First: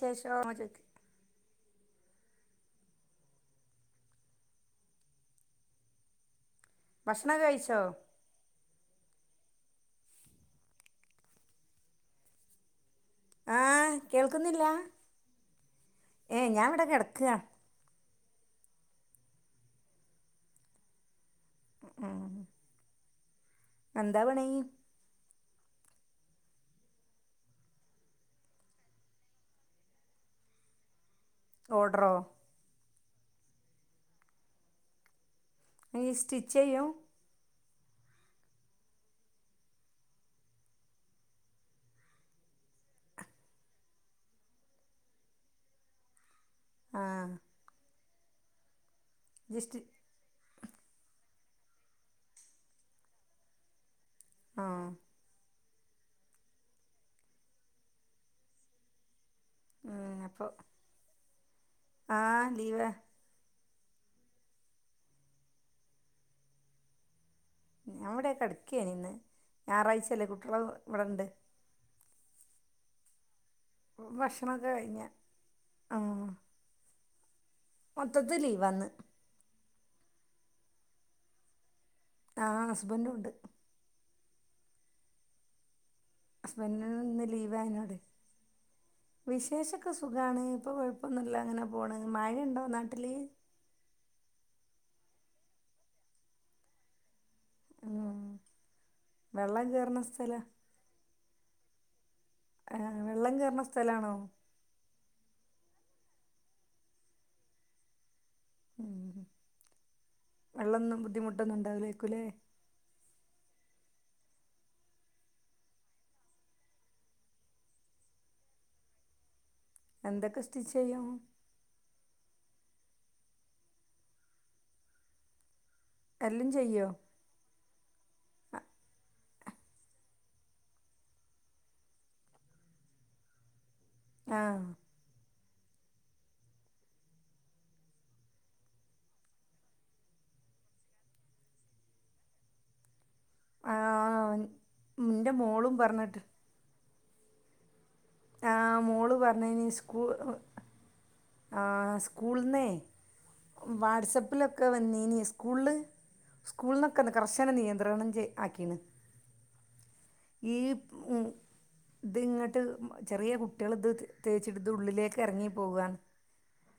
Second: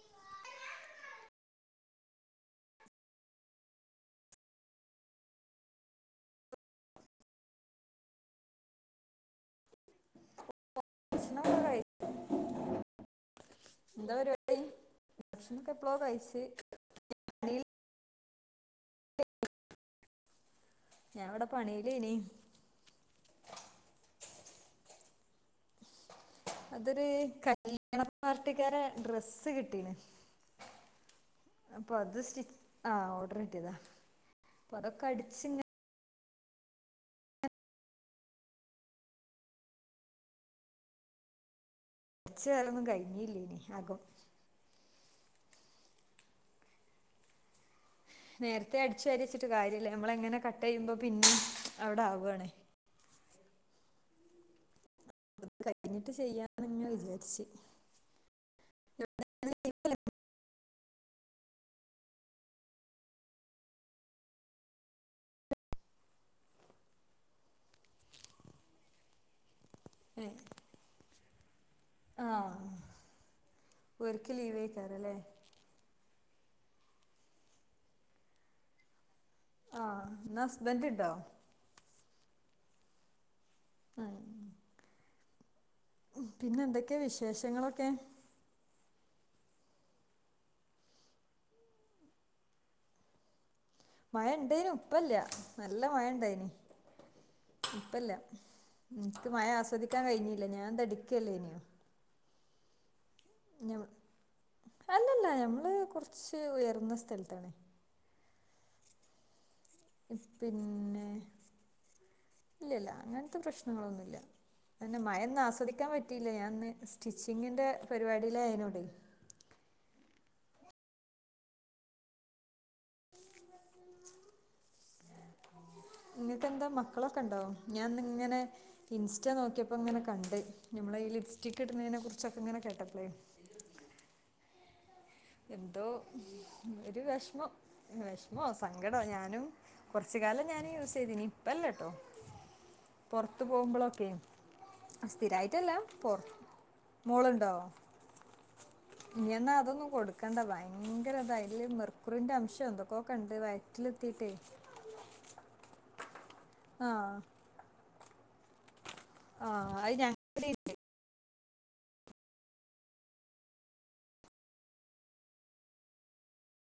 ത്തേശോമ്മ്ച്ച്ക്ക് ഭഷ്ണം കയ്ച്ചോ ഭഷ്ണൊക്കെ കയ് ആഹ ന്താ പരിപാടി കേൾക്കുന്നില്ല ഭഷ്ണൊക്കെപ്പളോ ഏ കയ്ച്ച് ഞാൻ ഇവിടെ കിടക്കുക ഞാനിവ്ടെ പണിയിലേനി എന്താ പണി അതൊര് കല്യാണ പാർട്ടിക്കാരെ ഡ്രെസ്സ് കിട്ടീന് [inaudible] അപ്പൊ അത് സ്റ്റിച്ച് ആഹ് ഓഡറ് കട്ടിയതാ അപ്പൊ അതൊക്കെ അടിച്ച്ങ്ങ നീ സ്റ്റിച്ചെയ്യും ചേലൊന്നും കഴിഞ്ഞില്ലേനി ആക്കും ആഹ് നേരത്തെ അടിച്ച്വാരി വെച്ചിട്ട് കാര്യല്ല ഞമ്മള്ങ്ങനെ കട്ട് ചെയ്യുമ്പോ പിന്നേം അവിടാക്വാണ് ആഹ് കട്ടിങ്ങ്ട്ട് ചെയ്യാന്ന്ങ്ങനെ വിചാരിച്ച് ആഹ് അപ്പൊ ആഹ് ലീവാ ഞാൻവ്ടെ കെടക്കായ്ന് ന്ന് ഞായറാഴ്ചയല്ലേ കുട്ടികള് ഇവിട്ണ്ട് ആഹ് ഓർക്ക് ലീവെയ്ക്കാറല്ലേ ആഹ് മൊത്തത്തി ലീവാന്ന് ആഹ് ഇന്നസ്ബന്റ്ണ്ടോ ആഹ് ഹസ്ബൻഡുംണ്ട് ആഹ് ഹസ്ബൻന് ഇന്ന് വിശേഷങ്ങളൊക്കെ ലീവായ്നോട് വിശേഷൊക്കെ സുഖാണ് ഇപ്പോ കൊഴപ്പൊന്നുല്ല അങ്ങനെ പോണ് മഴയ്ണ്ടോ നാട്ടില് മയയ്ണ്ടേനു ഇപ്പംല്ല നല്ല മയയ്ണ്ടായിനി ഇപ്പ്‌ല്ല എൻക്ക് മയ വെള്ളം കേറുന്ന ആസ്വദ്ക്കാൻ സ്ഥല കയ്ഞ്ഞില്ല ഞാൻതെട്ക്കല്ലേന്യു ആഹ് വെള്ളം കറണ ഞ സ്ഥലാണോ അല്ലല്ല ഞമ്മള് കൊറച്ച് ഉയർന്ന സ്ഥലത്താണ് വെള്ളന്നും ബുദ്ധിമുട്ടൊന്നും ഉണ്ടാവില്ലാരിക്ക്വല്ലേ ഇല്ലില്ല അങ്ങൻത്തെ പ്രശ്നങ്ങളൊന്നുല്ല തന്നെ മഴയ്ന്നും ആസ്വദിക്കാൻ പറ്റിയില്ല ഞാനിന്ന് സ്റ്റിച്ചിങ്ങിന്റെ പരിപാടിയിലായ്ന്നോണ്ടേ എന്തക്കെ സ്റ്റിച്ചെയ്യും എല്ലും ങ്ങക്ക്ന്താ ചെയ്യോ മക്കളൊക്കെണ്ടോ ഞാന്ന്ങ്ങനെ ഇൻസ്റ്റ നോക്കിയപ്പോ ഇങ്ങനെ കണ്ട് നമ്മള് ഈ ലിപ്സ്റ്റിക് ഇടുന്നതിനെ കുറിച്ചൊക്കെ ഇങ്ങനെ കേട്ടപ്പളെ ആഹ് എന്തോ ഒരു വെഷമം വെഷമോ സങ്കടോ ഞാനും, കൊറച്ച് കാലം ഞാനും യൂസ് ചെയ്തിന് ഇപ്പല്ലാട്ടോ. [inaudible] പൊറത്ത് പോകുമ്പളൊക്കെ ആഹ് ഇന്റെ സ്ഥിരായിട്ടല്ല മോളും പറഞ്ഞിട്ട് മോളുണ്ടോ? ആഹ് മോള് ഇനിയെന്നാ പറഞ്ഞിനി അതൊന്നും സ്കൂ കൊടു വെക്കണ്ടാ ഭയങ്കര ഇതാ അതില് ആഹ് മെർക്കുറിന്റെ സ്കൂൾന്നേ അംശം എന്തൊക്കെക്കൊണ്ട് വയറ്റില് ഒക്കെ എത്തിട്ടേ വാട്സപ്പിലൊക്കെ വന്നീനി സ്കൂളിൽ ആ സ്കൂളുന്നൊക്കെ കർശന നിയന്ത്രണം ചെയ് ആക്കീണ് ആഹ് അയ് ഞ ലീപ് ഉം ഇത് ഇങ്ങട്ട് ചെറിയ കുട്ട്യേള് ഇത് തേച്ചിട്ട് ഇത് ഉള്ളിലേക്ക് എറങ്ങി പോകാ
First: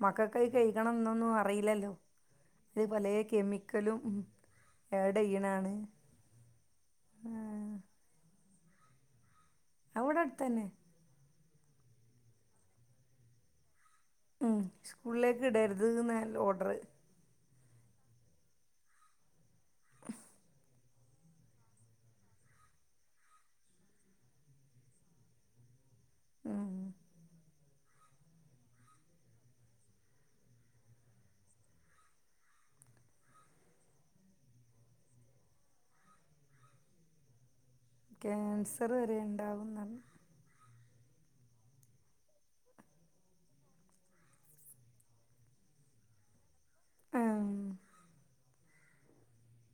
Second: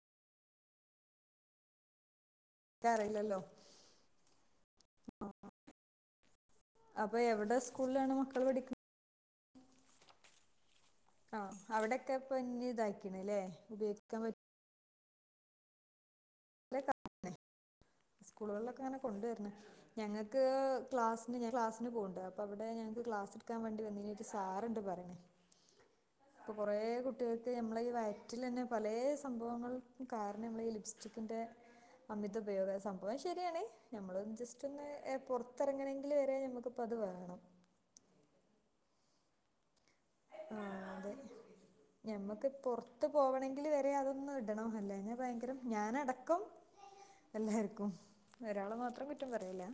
മക്കക്ക് അത് കെയ്കണം എന്നൊന്നും അറിയില്ലല്ലോ ഇത് പലേ അറിയില്ലല്ലോ കെമിക്കലും ആഡ് ചെയ്യുന്നതാണ്. അപ്പ എവിടെ സ്കൂളിലാണ് മക്കൾ പഠിക്കുന്നത് അത് ഇവിടെ അടുത്തന്നെ ആഹ് അവിടൊക്കെ ഇപ്പൊ [unintelligible] ഇതായിക്കണ് ല്ലേ ഉപയോഗിക്കാൻ പറ്റ് സ്കൂളിലേക്ക് ഇടരുതെന്ന് ഓ [unintelligible] സ്കൂളുകളിലൊക്കെ അങ്ങനെ കൊണ്ടുവരുന്നു ഞങ്ങക്ക് ക്ലാസിന്, ഞാൻ ക്ലാസിന് പോന്നുണ്ട്. അപ്പോ അവിടെ ഞങ്ങക്ക് ക്ലാസ് എടുക്കാൻ വേണ്ടി വന്നിന് ഒരു സാറുണ്ട് പറയേണ് ഇപ്പം കൊറേ കുട്ടികൾക്ക് നമ്മള് ഈ വയറ്റിലെന്നെ പലേ സംഭവങ്ങൾ കാരണം നമ്മളെ ഈ ലിപ്സ്റ്റിക്കിൻ്റെ അമിത ഉപയോഗം സംഭവം ശരിയാണ് നമ്മൾ ജസ്റ്റ് ഒന്ന് ഏഹ് പൊറത്തെറങ്ങണെങ്കില് വരെ നമ്മക്ക് ഇപ്പത് വേണം ക്യാൻസർ വരെ ഇണ്ടാവുന്നു പറഞ്ഞു നമ്മക്ക് പൊറത്ത് പോവണങ്കില് വരെ അതൊന്ന് ഇടണം അല്ലെങ്കി ഭയങ്കര ഞാനടക്കം ഉം, എല്ലാര്ക്കും ഒരാളെ മാത്രം കുറ്റം പറയല്ല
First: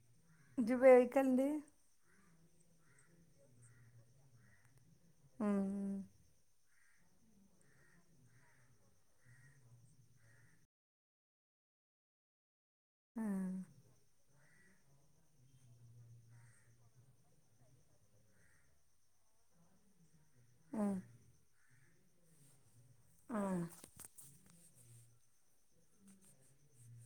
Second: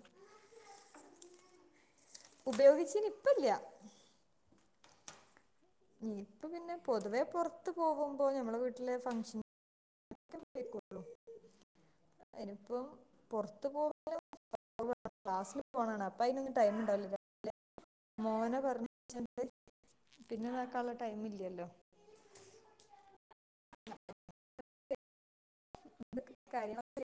ഇജ്ജ് ഉപയോഗിക്കല്ണ്ട് ഉപയോഗിച്ചിന് ഇപ്പല്ല ഉം ഇപ്പം പിന്നെ പൊതുവെ പൊറത്ത് പോകുമ്പോ നമ്മളെ വീട്ടിലെ ഫംഗ്ഷൻ [unintelligible] എനിയിപ്പം ആ, പൊറത്ത് പോ [unintelligible] [unintelligible] ക്ലാസ്സില് പോണാ കാണാ അപ്പം അതിനൊന്നും ടൈം ഇണ്ടാവില്ല [unintelligible] മോനെ പറഞ്ഞയച്ചിട്ട് പിന്നെ ഇതാക്കാനുള്ള ടൈം ഇല്ലല്ലോ ആഹ് [unintelligible]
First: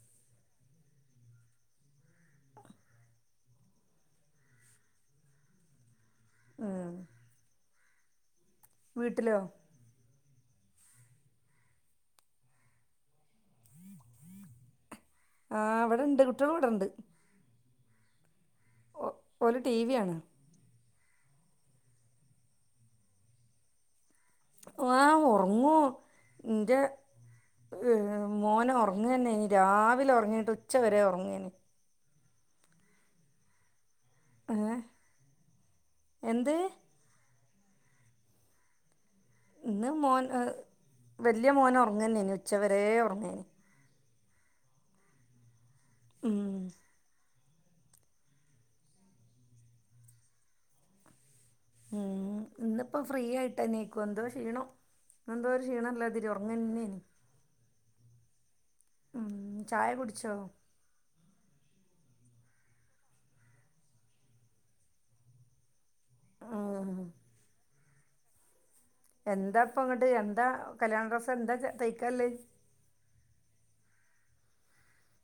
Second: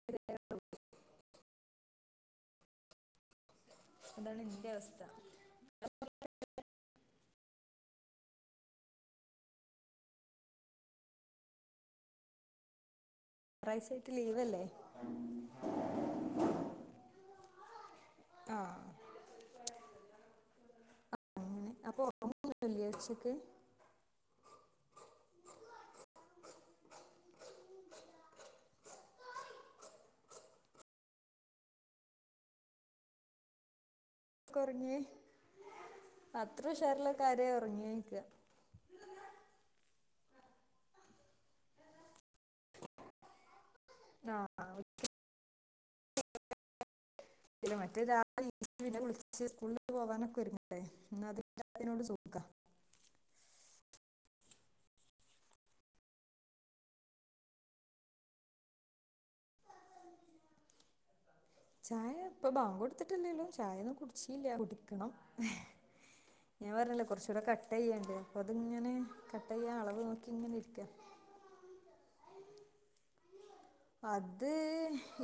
അതാണ് ഇന്റെ അവസ്ഥ ഏഹ് വീട്ടിലോ കൊറെസായിട്ട് ലീവല്ലേ ആഹ് ഇവിടണ്ട് കുട്ടികൾ ഇവിടണ്ട് ആഹ് ഒ ഓല് ടി വി കാണാ അങ്ങനെ അപ്പൊ ഒറങ്ങൊന്നുല്ലേ ഉച്ചക്ക് ആഹ് ഒറങ്ങൂ ഇന്റെ മോന് ഒറങ്ങന്നെയേനി രാവിലെ ഒറങ്ങിയിട്ട് ഉച്ച വരെ ഒറങ്ങേനി [unintelligible] ഏഹ് ഒറങ്ങിയെ എന്ത് അത്ര ഉഷാറിലൊക്കെ ആരെ ഒറങ്ങിയെ ചോയിക്കാ ഇന്ന് മോൻ ഏഹ് വെല്യ മോൻ ഒറങ്ങന്നേനി ഉച്ച വരെ ഒറങ്ങേനി ആഹ് ആഹ് ഉം പിന്നെ മറ്റേ രാവിലെ എണീച്ച് പിന്നെ കുളിച്ച് സ്കൂള് പോകാനൊക്കെ ഒരുങ്ങണ്ടേ ഇന്ന് അതില്ലാത്തനോണ്ട് സുഖാ ഇന്നിപ്പോൾ ഫ്രീ ആയിട്ട എണീക്കു എന്തോ ക്ഷീണോ എന്തോ ഒരു ക്ഷീണം ഉള്ളാതിരി ഒറങ്ങ തന്നെയന് ഉം ചായ കുടിച്ചോ ചായ ഇപ്പൊ ബാങ്ക് കൊടുത്തിട്ടല്ലേ ഉള്ളൂ ചായ ഒന്നും കുടിച്ചീല്ല കുടിക്കണം ഞാൻ ഉം പറഞ്ഞല്ലേ കുറച്ചുകൂടെ കട്ട് ചെയ്യണ്ട് അപ്പൊ അതിങ്ങനെ കട്ട് എന്താ ചെയ്യാൻ ഇപ്പം അളവ് അങ്ങോട്ട് നോക്കി എന്താ ഇങ്ങനെ ഇരിക്ക കല്യാണ ഡ്രസ് എന്താ തയ്ക്കാല്ലേ അത്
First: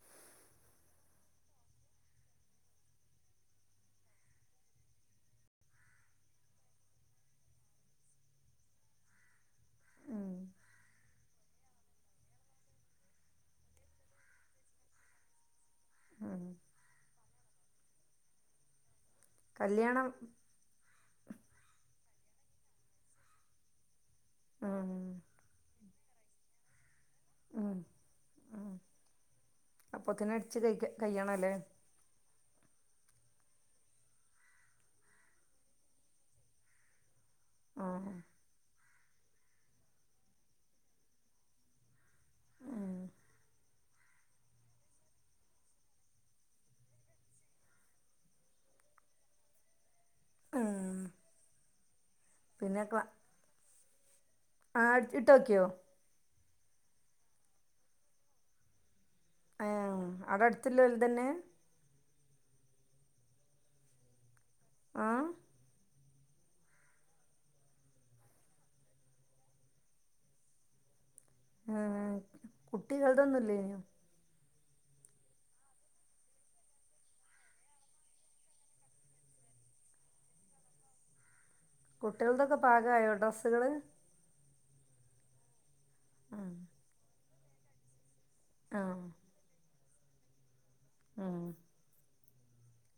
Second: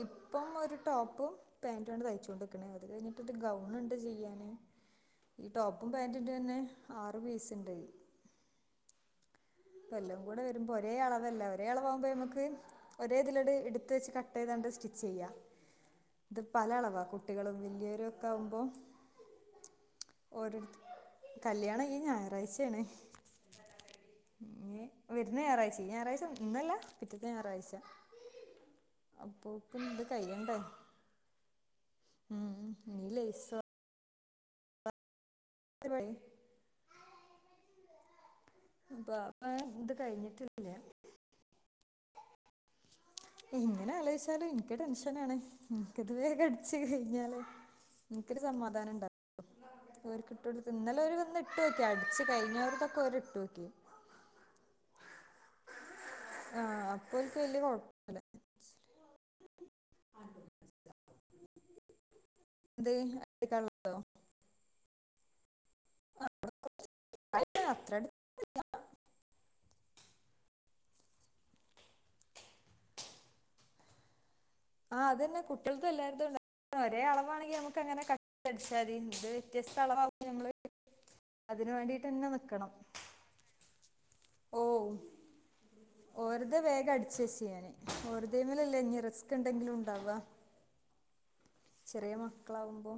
ഇപ്പം ഒരു ടോപ്പും പാന്റ് ആണ് തയ്ച്ചോണ്ട്ക്കണേ അത് കഴിഞ്ഞിട്ട് ഒര് ഗൗൺ ഉണ്ട് ചെയ്യാന് ഈ ടോപ്പും പാറ്റിന്റെ തന്നെ ആറ് പീസ് ഇണ്ട് ഇപ്പൊ എല്ലാം ഉം കൂടെ വരുമ്പോ ഒരേ അളവല്ല ഒരേ അളവ് ആകുമ്പോ നമുക്ക് ഒരേ ഇതിലട് എടുത്ത് വെച്ച് കട്ട് ചെയ്താണ്ട് സ്റ്റിച്ച് ചെയ്യ ഇത് ഉം പല അളവാ കുട്ടികളും വലിയവരും ഒക്കെ ആകുമ്പോ കല്ല്യാണം ഒരു കല്ല്യാണം ഈ ഞായറാഴ്ചയാണ് ഉം ഈ വരുന്ന ഞായറാഴ്ച ഈ ഞായറാഴ്ച ഇന്നല്ല പിറ്റത്തെ ഞായറാഴ്ച അപ്പോക്കും ഇത് അപ്പൊത്തിന് കഴിയണ്ടേ അടിച്ച് കഴി കയ്യണം അല്ലേ ഉം എനി ലൈസ് [inaudible] ആഹ് ബാപ്പ ഇത് കഴിഞ്ഞിട്ടില്ലേ ഇങ്ങനെ ആലോചിച്ചാലും എനിക്ക് ടെൻഷനാണ് എനിക്കിത് വേഗം അടിച്ച് കഴിഞ്ഞാലേ എനിക്കൊരു സമാധാനംണ്ട ഇവരിക്ക് ഇട്ട് കൊടുത്തു ഇന്നലെ ആഹ് ഒര് വന്ന് ഇട്ട് നോക്കി അടച്ച് പിന്നെ കഴിഞ്ഞവർത്തൊക്കെ ക്ലാ ഒരി ഇട്ടുനോക്കി ആഹ് അടിച്ച്ഇട്ട് നോക്കിയോ ആഹ് അപ്പൊ എനിക്ക് വല്യകൊഴ അയ്യോ അകം അടുത്തല്ലതന്നെ എന്ത് [inaudible] ആഹ് - [inaudible] അതെന്തിനാ അത്രഡ ഏഹ് കുട്ടികൾതൊന്നുല്ലേ ആഹ് അതന്നെ കുട്ടികൾക്കും എല്ലായിടത്തുംണ്ട ഒരേ അളവാണെങ്കിൽ നമുക്ക് അങ്ങനെ കട്ട് അടിച്ചാ മതി ഇത് വ്യത്യസ്ത അളവവുംമ്പോ ഞമ്മള് അതിന് വേണ്ടീട്ടന്നെ നിക്കണം. ഇതായോടെസ്‌ [unintelligible] ഓ ആഹ് ഓരോതെ വേഗം അടിച്ച് വെച്ച് ഞാന് വെറുതെമേലല്ലേ ഇനി ആഹ് റെസ് ന്താങ്കിലും ഇങ്ങനെ ഉണ്ടാവുക ആഹ് ചെറിയ മക്കളാവുമ്പോ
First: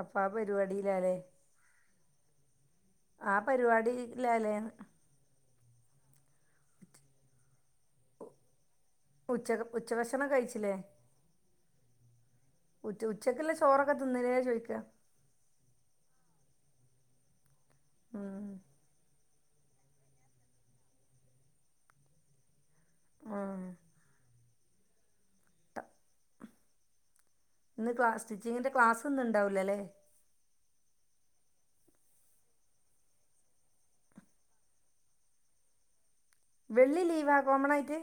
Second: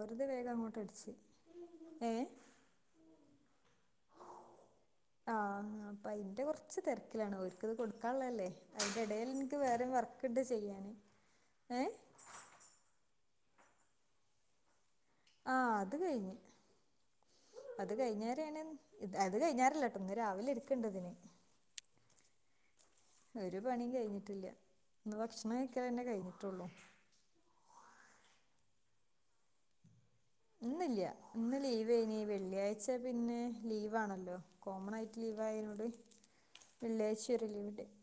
അപ്പൊ ആ വേഗം അങ്ങോട്ട് അടിച്ച് പരിപാടിയിലാല്ലേ ഏഹ് ആഹ് പരിപാടില്ലാല്ലേ ആഹ് അപ്പൊ അതിന്റെ കൊറച്ച് തെരക്കിലാണ് ഒർക്ക് കൊടുക്കാനുള്ളതല്ലേ എടയിൽ നിനിക്ക് ഉച്ചക്ക് വേറെ വർക്ക് ഉച്ചഭക്ഷണം ഇട്ട് കഴിച്ചില്ലേ ചെയ്യാം ഏഹ് ഉച്ചയ്ക്കുള്ള ചോറൊക്കെ തിന്നലേ ചോദിക്കാ ആഹ് അത് കഴിഞ്ഞ് അത് ഉം കഴിഞ്ഞരാണ് അത് കഴിഞ്ഞാലല്ലാട്ടോ ഇന്ന് രാവിലെ എടുക്കണ്ടതിന് ഒരു ആഹ് പണിയും കഴിഞ്ഞിട്ടില്ല ഇന്ന് ഭക്ഷണം വെക്കല് തന്നെ കഴിഞ്ഞിട്ടുള്ളൂ ഇന്ന് ക്ലാസ്സ്‌ സ്സ്റ്റിച്ചിങ്ങിന്റെ ക്ലാസ് ഒന്നുംണ്ടാവില്ലല്ലേ ഇന്നില്ല ഇന്ന് ലീവ്നി വെള്ളിയാഴ്ച പിന്നെ ലീവ ആണല്ലോ കോമൺ ആയിട്ട് ലീവ ആയതോണ്ട് വെള്ളി ലീവകോമണായിട്ട്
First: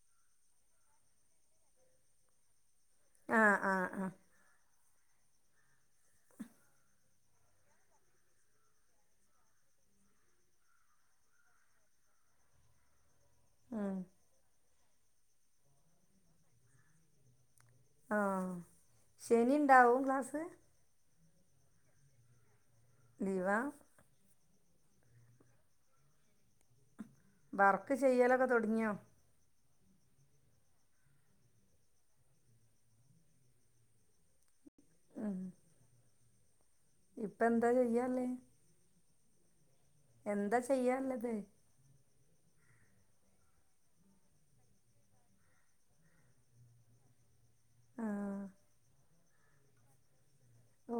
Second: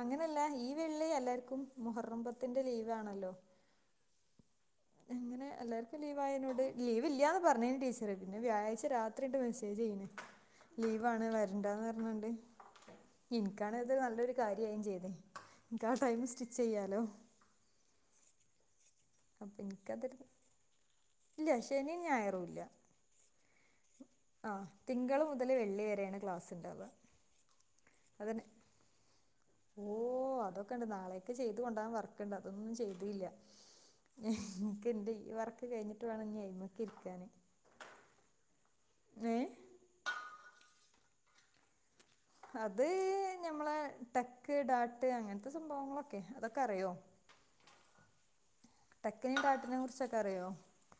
അങ്ങനെയല്ല ഈ വെള്ളി എല്ലാർക്കും മുഹറബത്തിന്റെ ലീവ് ആണല്ലോ ആഹ് ആഹ് അ. [unintelligible] എല്ലാർക്കും ലീവ് ആതിനോട് ലീവ്ല്ലാന്ന് പറഞ്ഞന് ടീച്ചറ് പിന്നെ വ്യാഴാഴ്ച രാത്രി ഇട്ട മെസ്സേജ് അയിന് ലീവാണ് വരണ്ടാന്ന് പറഞ്ഞോണ്ട് ഇക്കാണത് ഉം നല്ലൊരു കാര്യവു ചെയ്ത് എക്ക് ആ ടൈം സ്റ്റിച്ച് ചെയ്യാലോ ആഹ് ശനി ഇണ്ടാവും എനിക്കത് ക്ലാസ് ഇല്ല ശനിയും ഞായറു ഇല്ല ലീവാ ആഹ് തിങ്കള് മുതല് വെള്ളി വരെയാണ് ക്ലാസ് ഇണ്ടാവ. വർക്ക് ചെയ്യലൊക്കെ തൊടങ്ങിയോ ഓ അതൊക്കെ ഉണ്ട് നാളെയൊക്കെ ചെയ്ത് കൊണ്ടോകാൻ വർക്ക്ണ്ട് അതൊന്നും ചെയ്തില്ല നക്ക് എന്റെ ഈ ഉം വറക്ക് കഴിഞ്ഞിട്ട് വേണം ന് അയിമ്മക്ക് ഇരിക്കാന് ഇപ്പ എന്താചെയ്യാല്ലേ ങഹ് എന്താ ചെയ്യാള്ളത് അത് ഞമ്മളെ ടെക്ക് ഡാട്ട് അങ്ങനത്തെ സംഭവങ്ങളൊക്കെ അതൊക്കെ അറിയോ ആഹ് ടക്കിനെയും ഡാട്ടിനെയും കുറിച്ചൊക്കെ അറിയോ ഓ.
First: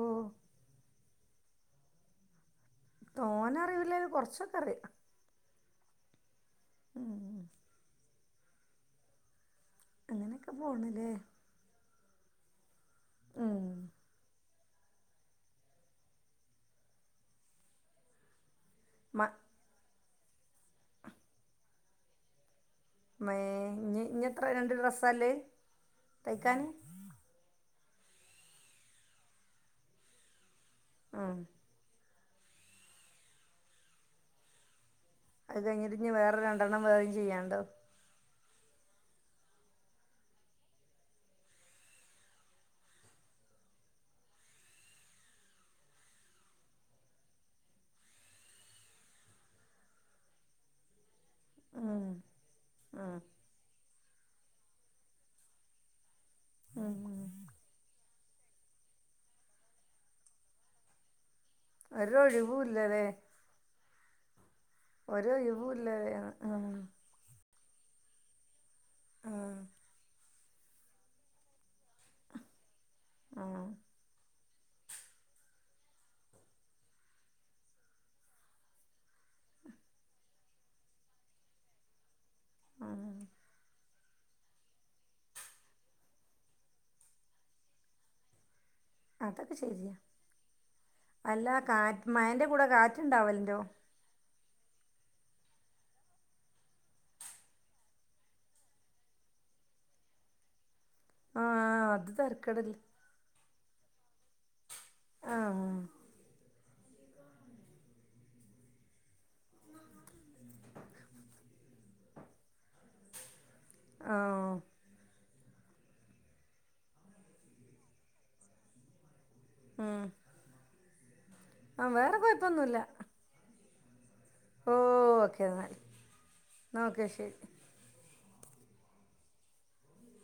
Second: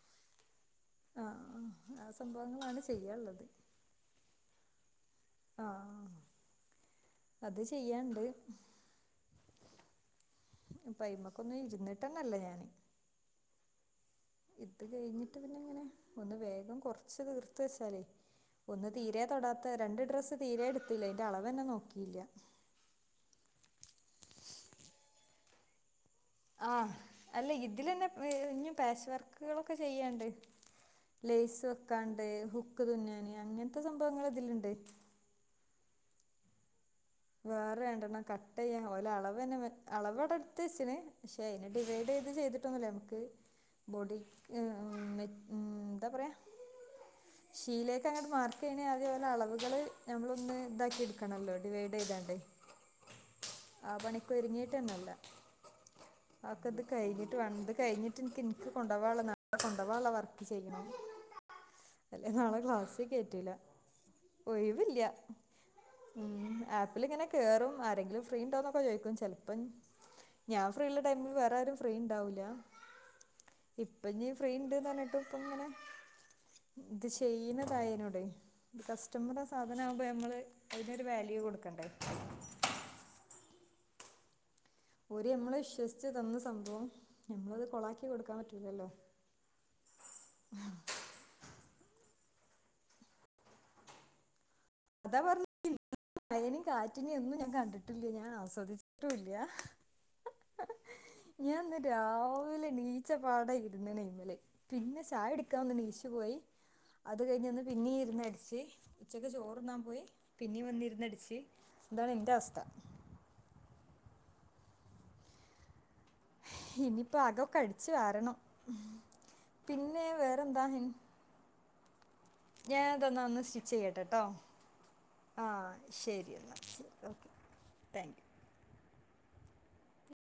ആഹ് ആ ആ സംഭവങ്ങളാണ് ചെയ്യാള്ളത് അറിയില്ലേലും കുറച്ചൊക്കെ അറിയാം ആ അത് ചെയ്യാണ്ട് അങ്ങനെയൊക്ക ഇപ്പൊ അയ്മക്കൊന്നു ഇരുന്നിട്ടന്നല്ല ഞാന് ഉം ഇത് കഴിഞ്ഞിട്ട് പിന്നെ ഇങ്ങനെ ഒന്ന് വേഗം കൊറച്ച് തീർത്ത് വെച്ചാലേ ഒന്ന് മ തീരെ തൊടാത്ത രണ്ട് ഡ്രസ്സ് തീരെ എടുത്തില്ല അതിന്റെ അളവന്നെ നോക്കിയില്ല ഇമ്മേ ഇനി എത്ര രണ്ട് ഡ്രസ്സാ ഇല്ലേ തൈക്കാൻ ആ അല്ല ഇതിലന്നെ ഇഞ്ഞും പാച്ച് വർക്കുകളൊക്കെ ചെയ്യാണ്ട് ഉം ലേസ് വെക്കാണ്ട് ഹുക്ക് തുന്നാന് അങ്ങനത്തെ സംഭവങ്ങൾ ഇതില്ണ്ട് അത് കഴിഞ്ഞിട്ട് ഇനി വേറെ രണ്ടെണ്ണം വേറെയും ചെയ്യാണ്ടോ വേണ്ടെന്നെക്ക ഓലെ അളവ് തന്നെ അളവ് വടെ എടുത്ത് വച്ച്ണ് പക്ഷെ അയിനെ ഡിവൈഡ് ചെയ്ത് ചെയ്തിട്ടൊന്നുല നമ്മക്ക് ബോഡി വെൻ എന്താ പറയാ ഷീലേക്ക് അങ്ങോട്ട് മാർക്ക് ചെയ്യണേൽ ആദ്യം ഓലെ അളവുകള് നമ്മള് ഒന്ന് ഇതാക്കി എടുക്കണല്ലോ ടി ഉം ചെയ്താണ്ട് ഉം ആ പണിക്കൊരുങ്ങീട്ടന്നെല്ല അക്കെ ഇത് കഴിഞ്ഞി ട്ട് ഇത് കഴിഞ്ഞിട്ട് എനിക്ക് എനിക്ക് കൊണ്ടോവാള്ള നല്ല കൊണ്ടോവാള്ള വർക്ക് ചെയ്യണം അല്ലേ നാളെ ക്ലാസ്സി ഒരൊഴിവൂല്ലല്ലേ കയറ്റുല്ല ഒഴിവില്ല ഒരൊഴിവുല്ല ഉം ആഹ് ഓലിങ്ങനെ കേറും ആരെങ്കിലും ഫ്രീ ഉണ്ടോന്നൊക്കെ ചോയിക്കും ചിലപ്പൻ ആഹ് ഞാ ഫ്രീള്ള ടൈമില് വേറെ ആരും ഫ്രീ ഉണ്ടാവൂല ആഹ് ഇപ്പ ഇനി ഫ് ഫ്രീണ്ട്ന്ന് പറഞ്ഞിട്ട് ഇപ്പ ഇങ്ങനെ ഇത് ചെയ്യുന്നതായനൊടെ. കസ്റ്റമറ സാധനാകുമ്പോ നമ്മള് അതിനൊരു വാല്യൂ കൊടുക്കണ്ടേ ആഹ് ഓര് നമ്മളെ വിശ്വസിച്ചു തന്ന സംഭവം നമ്മളത് കൊളാക്കി കൊടുക്കാൻ പറ്റൂലല്ലോ അതൊക്കെ ശരിയാ അല്ല കാറ്റ് മഴന്റെ കൂടെ കാറ്റ് ഇണ്ടാവല്ണ്ടോ അതാ പറഞ്ഞെ മഴനെയും കാറ്റിനെയും ഒന്നും ഞാൻ കണ്ടിട്ടില്ല ഞാൻ ആസ്വദിച്ചിട്ടുല്ല ഞാൻന്ന് ആഹ് അത് രാവിലെ തരക്കേടില്ല നീച്ച പാടെ ഇരുന്നണ് ഈമല് പിന്നെ ചായ കുടിക്കാൻ ആഹ് ഒന്നെണീച്ചു പോയി അത് കഴിഞ്ഞന്ന് പിന്നി ഇരുന്ന് അടിച്ച് ഉച്ചക്ക് ചോ ർ തിന്നാൻ പോയി പിന്നിം വന്നിരുന്നടിച്ച് ഇതാണ് ഇന്റെ അവസ്ഥ ആഹ ഇനിപ്പോ അകൊക്കെ അടിച്ചു വാരണം പിന്നെ വേറെന്താ ഹിം ആ വേറെ കൊയ ഞാതെന്നാ ഒന്ന് സ്റ്റിച്ച് ചെയ്യട്ടെട്ടോ ഓഹ് ഓക്കെ ആ എന്നാൽ ശരിന്നാ ശരി ഓക്കെ താങ്ക്യു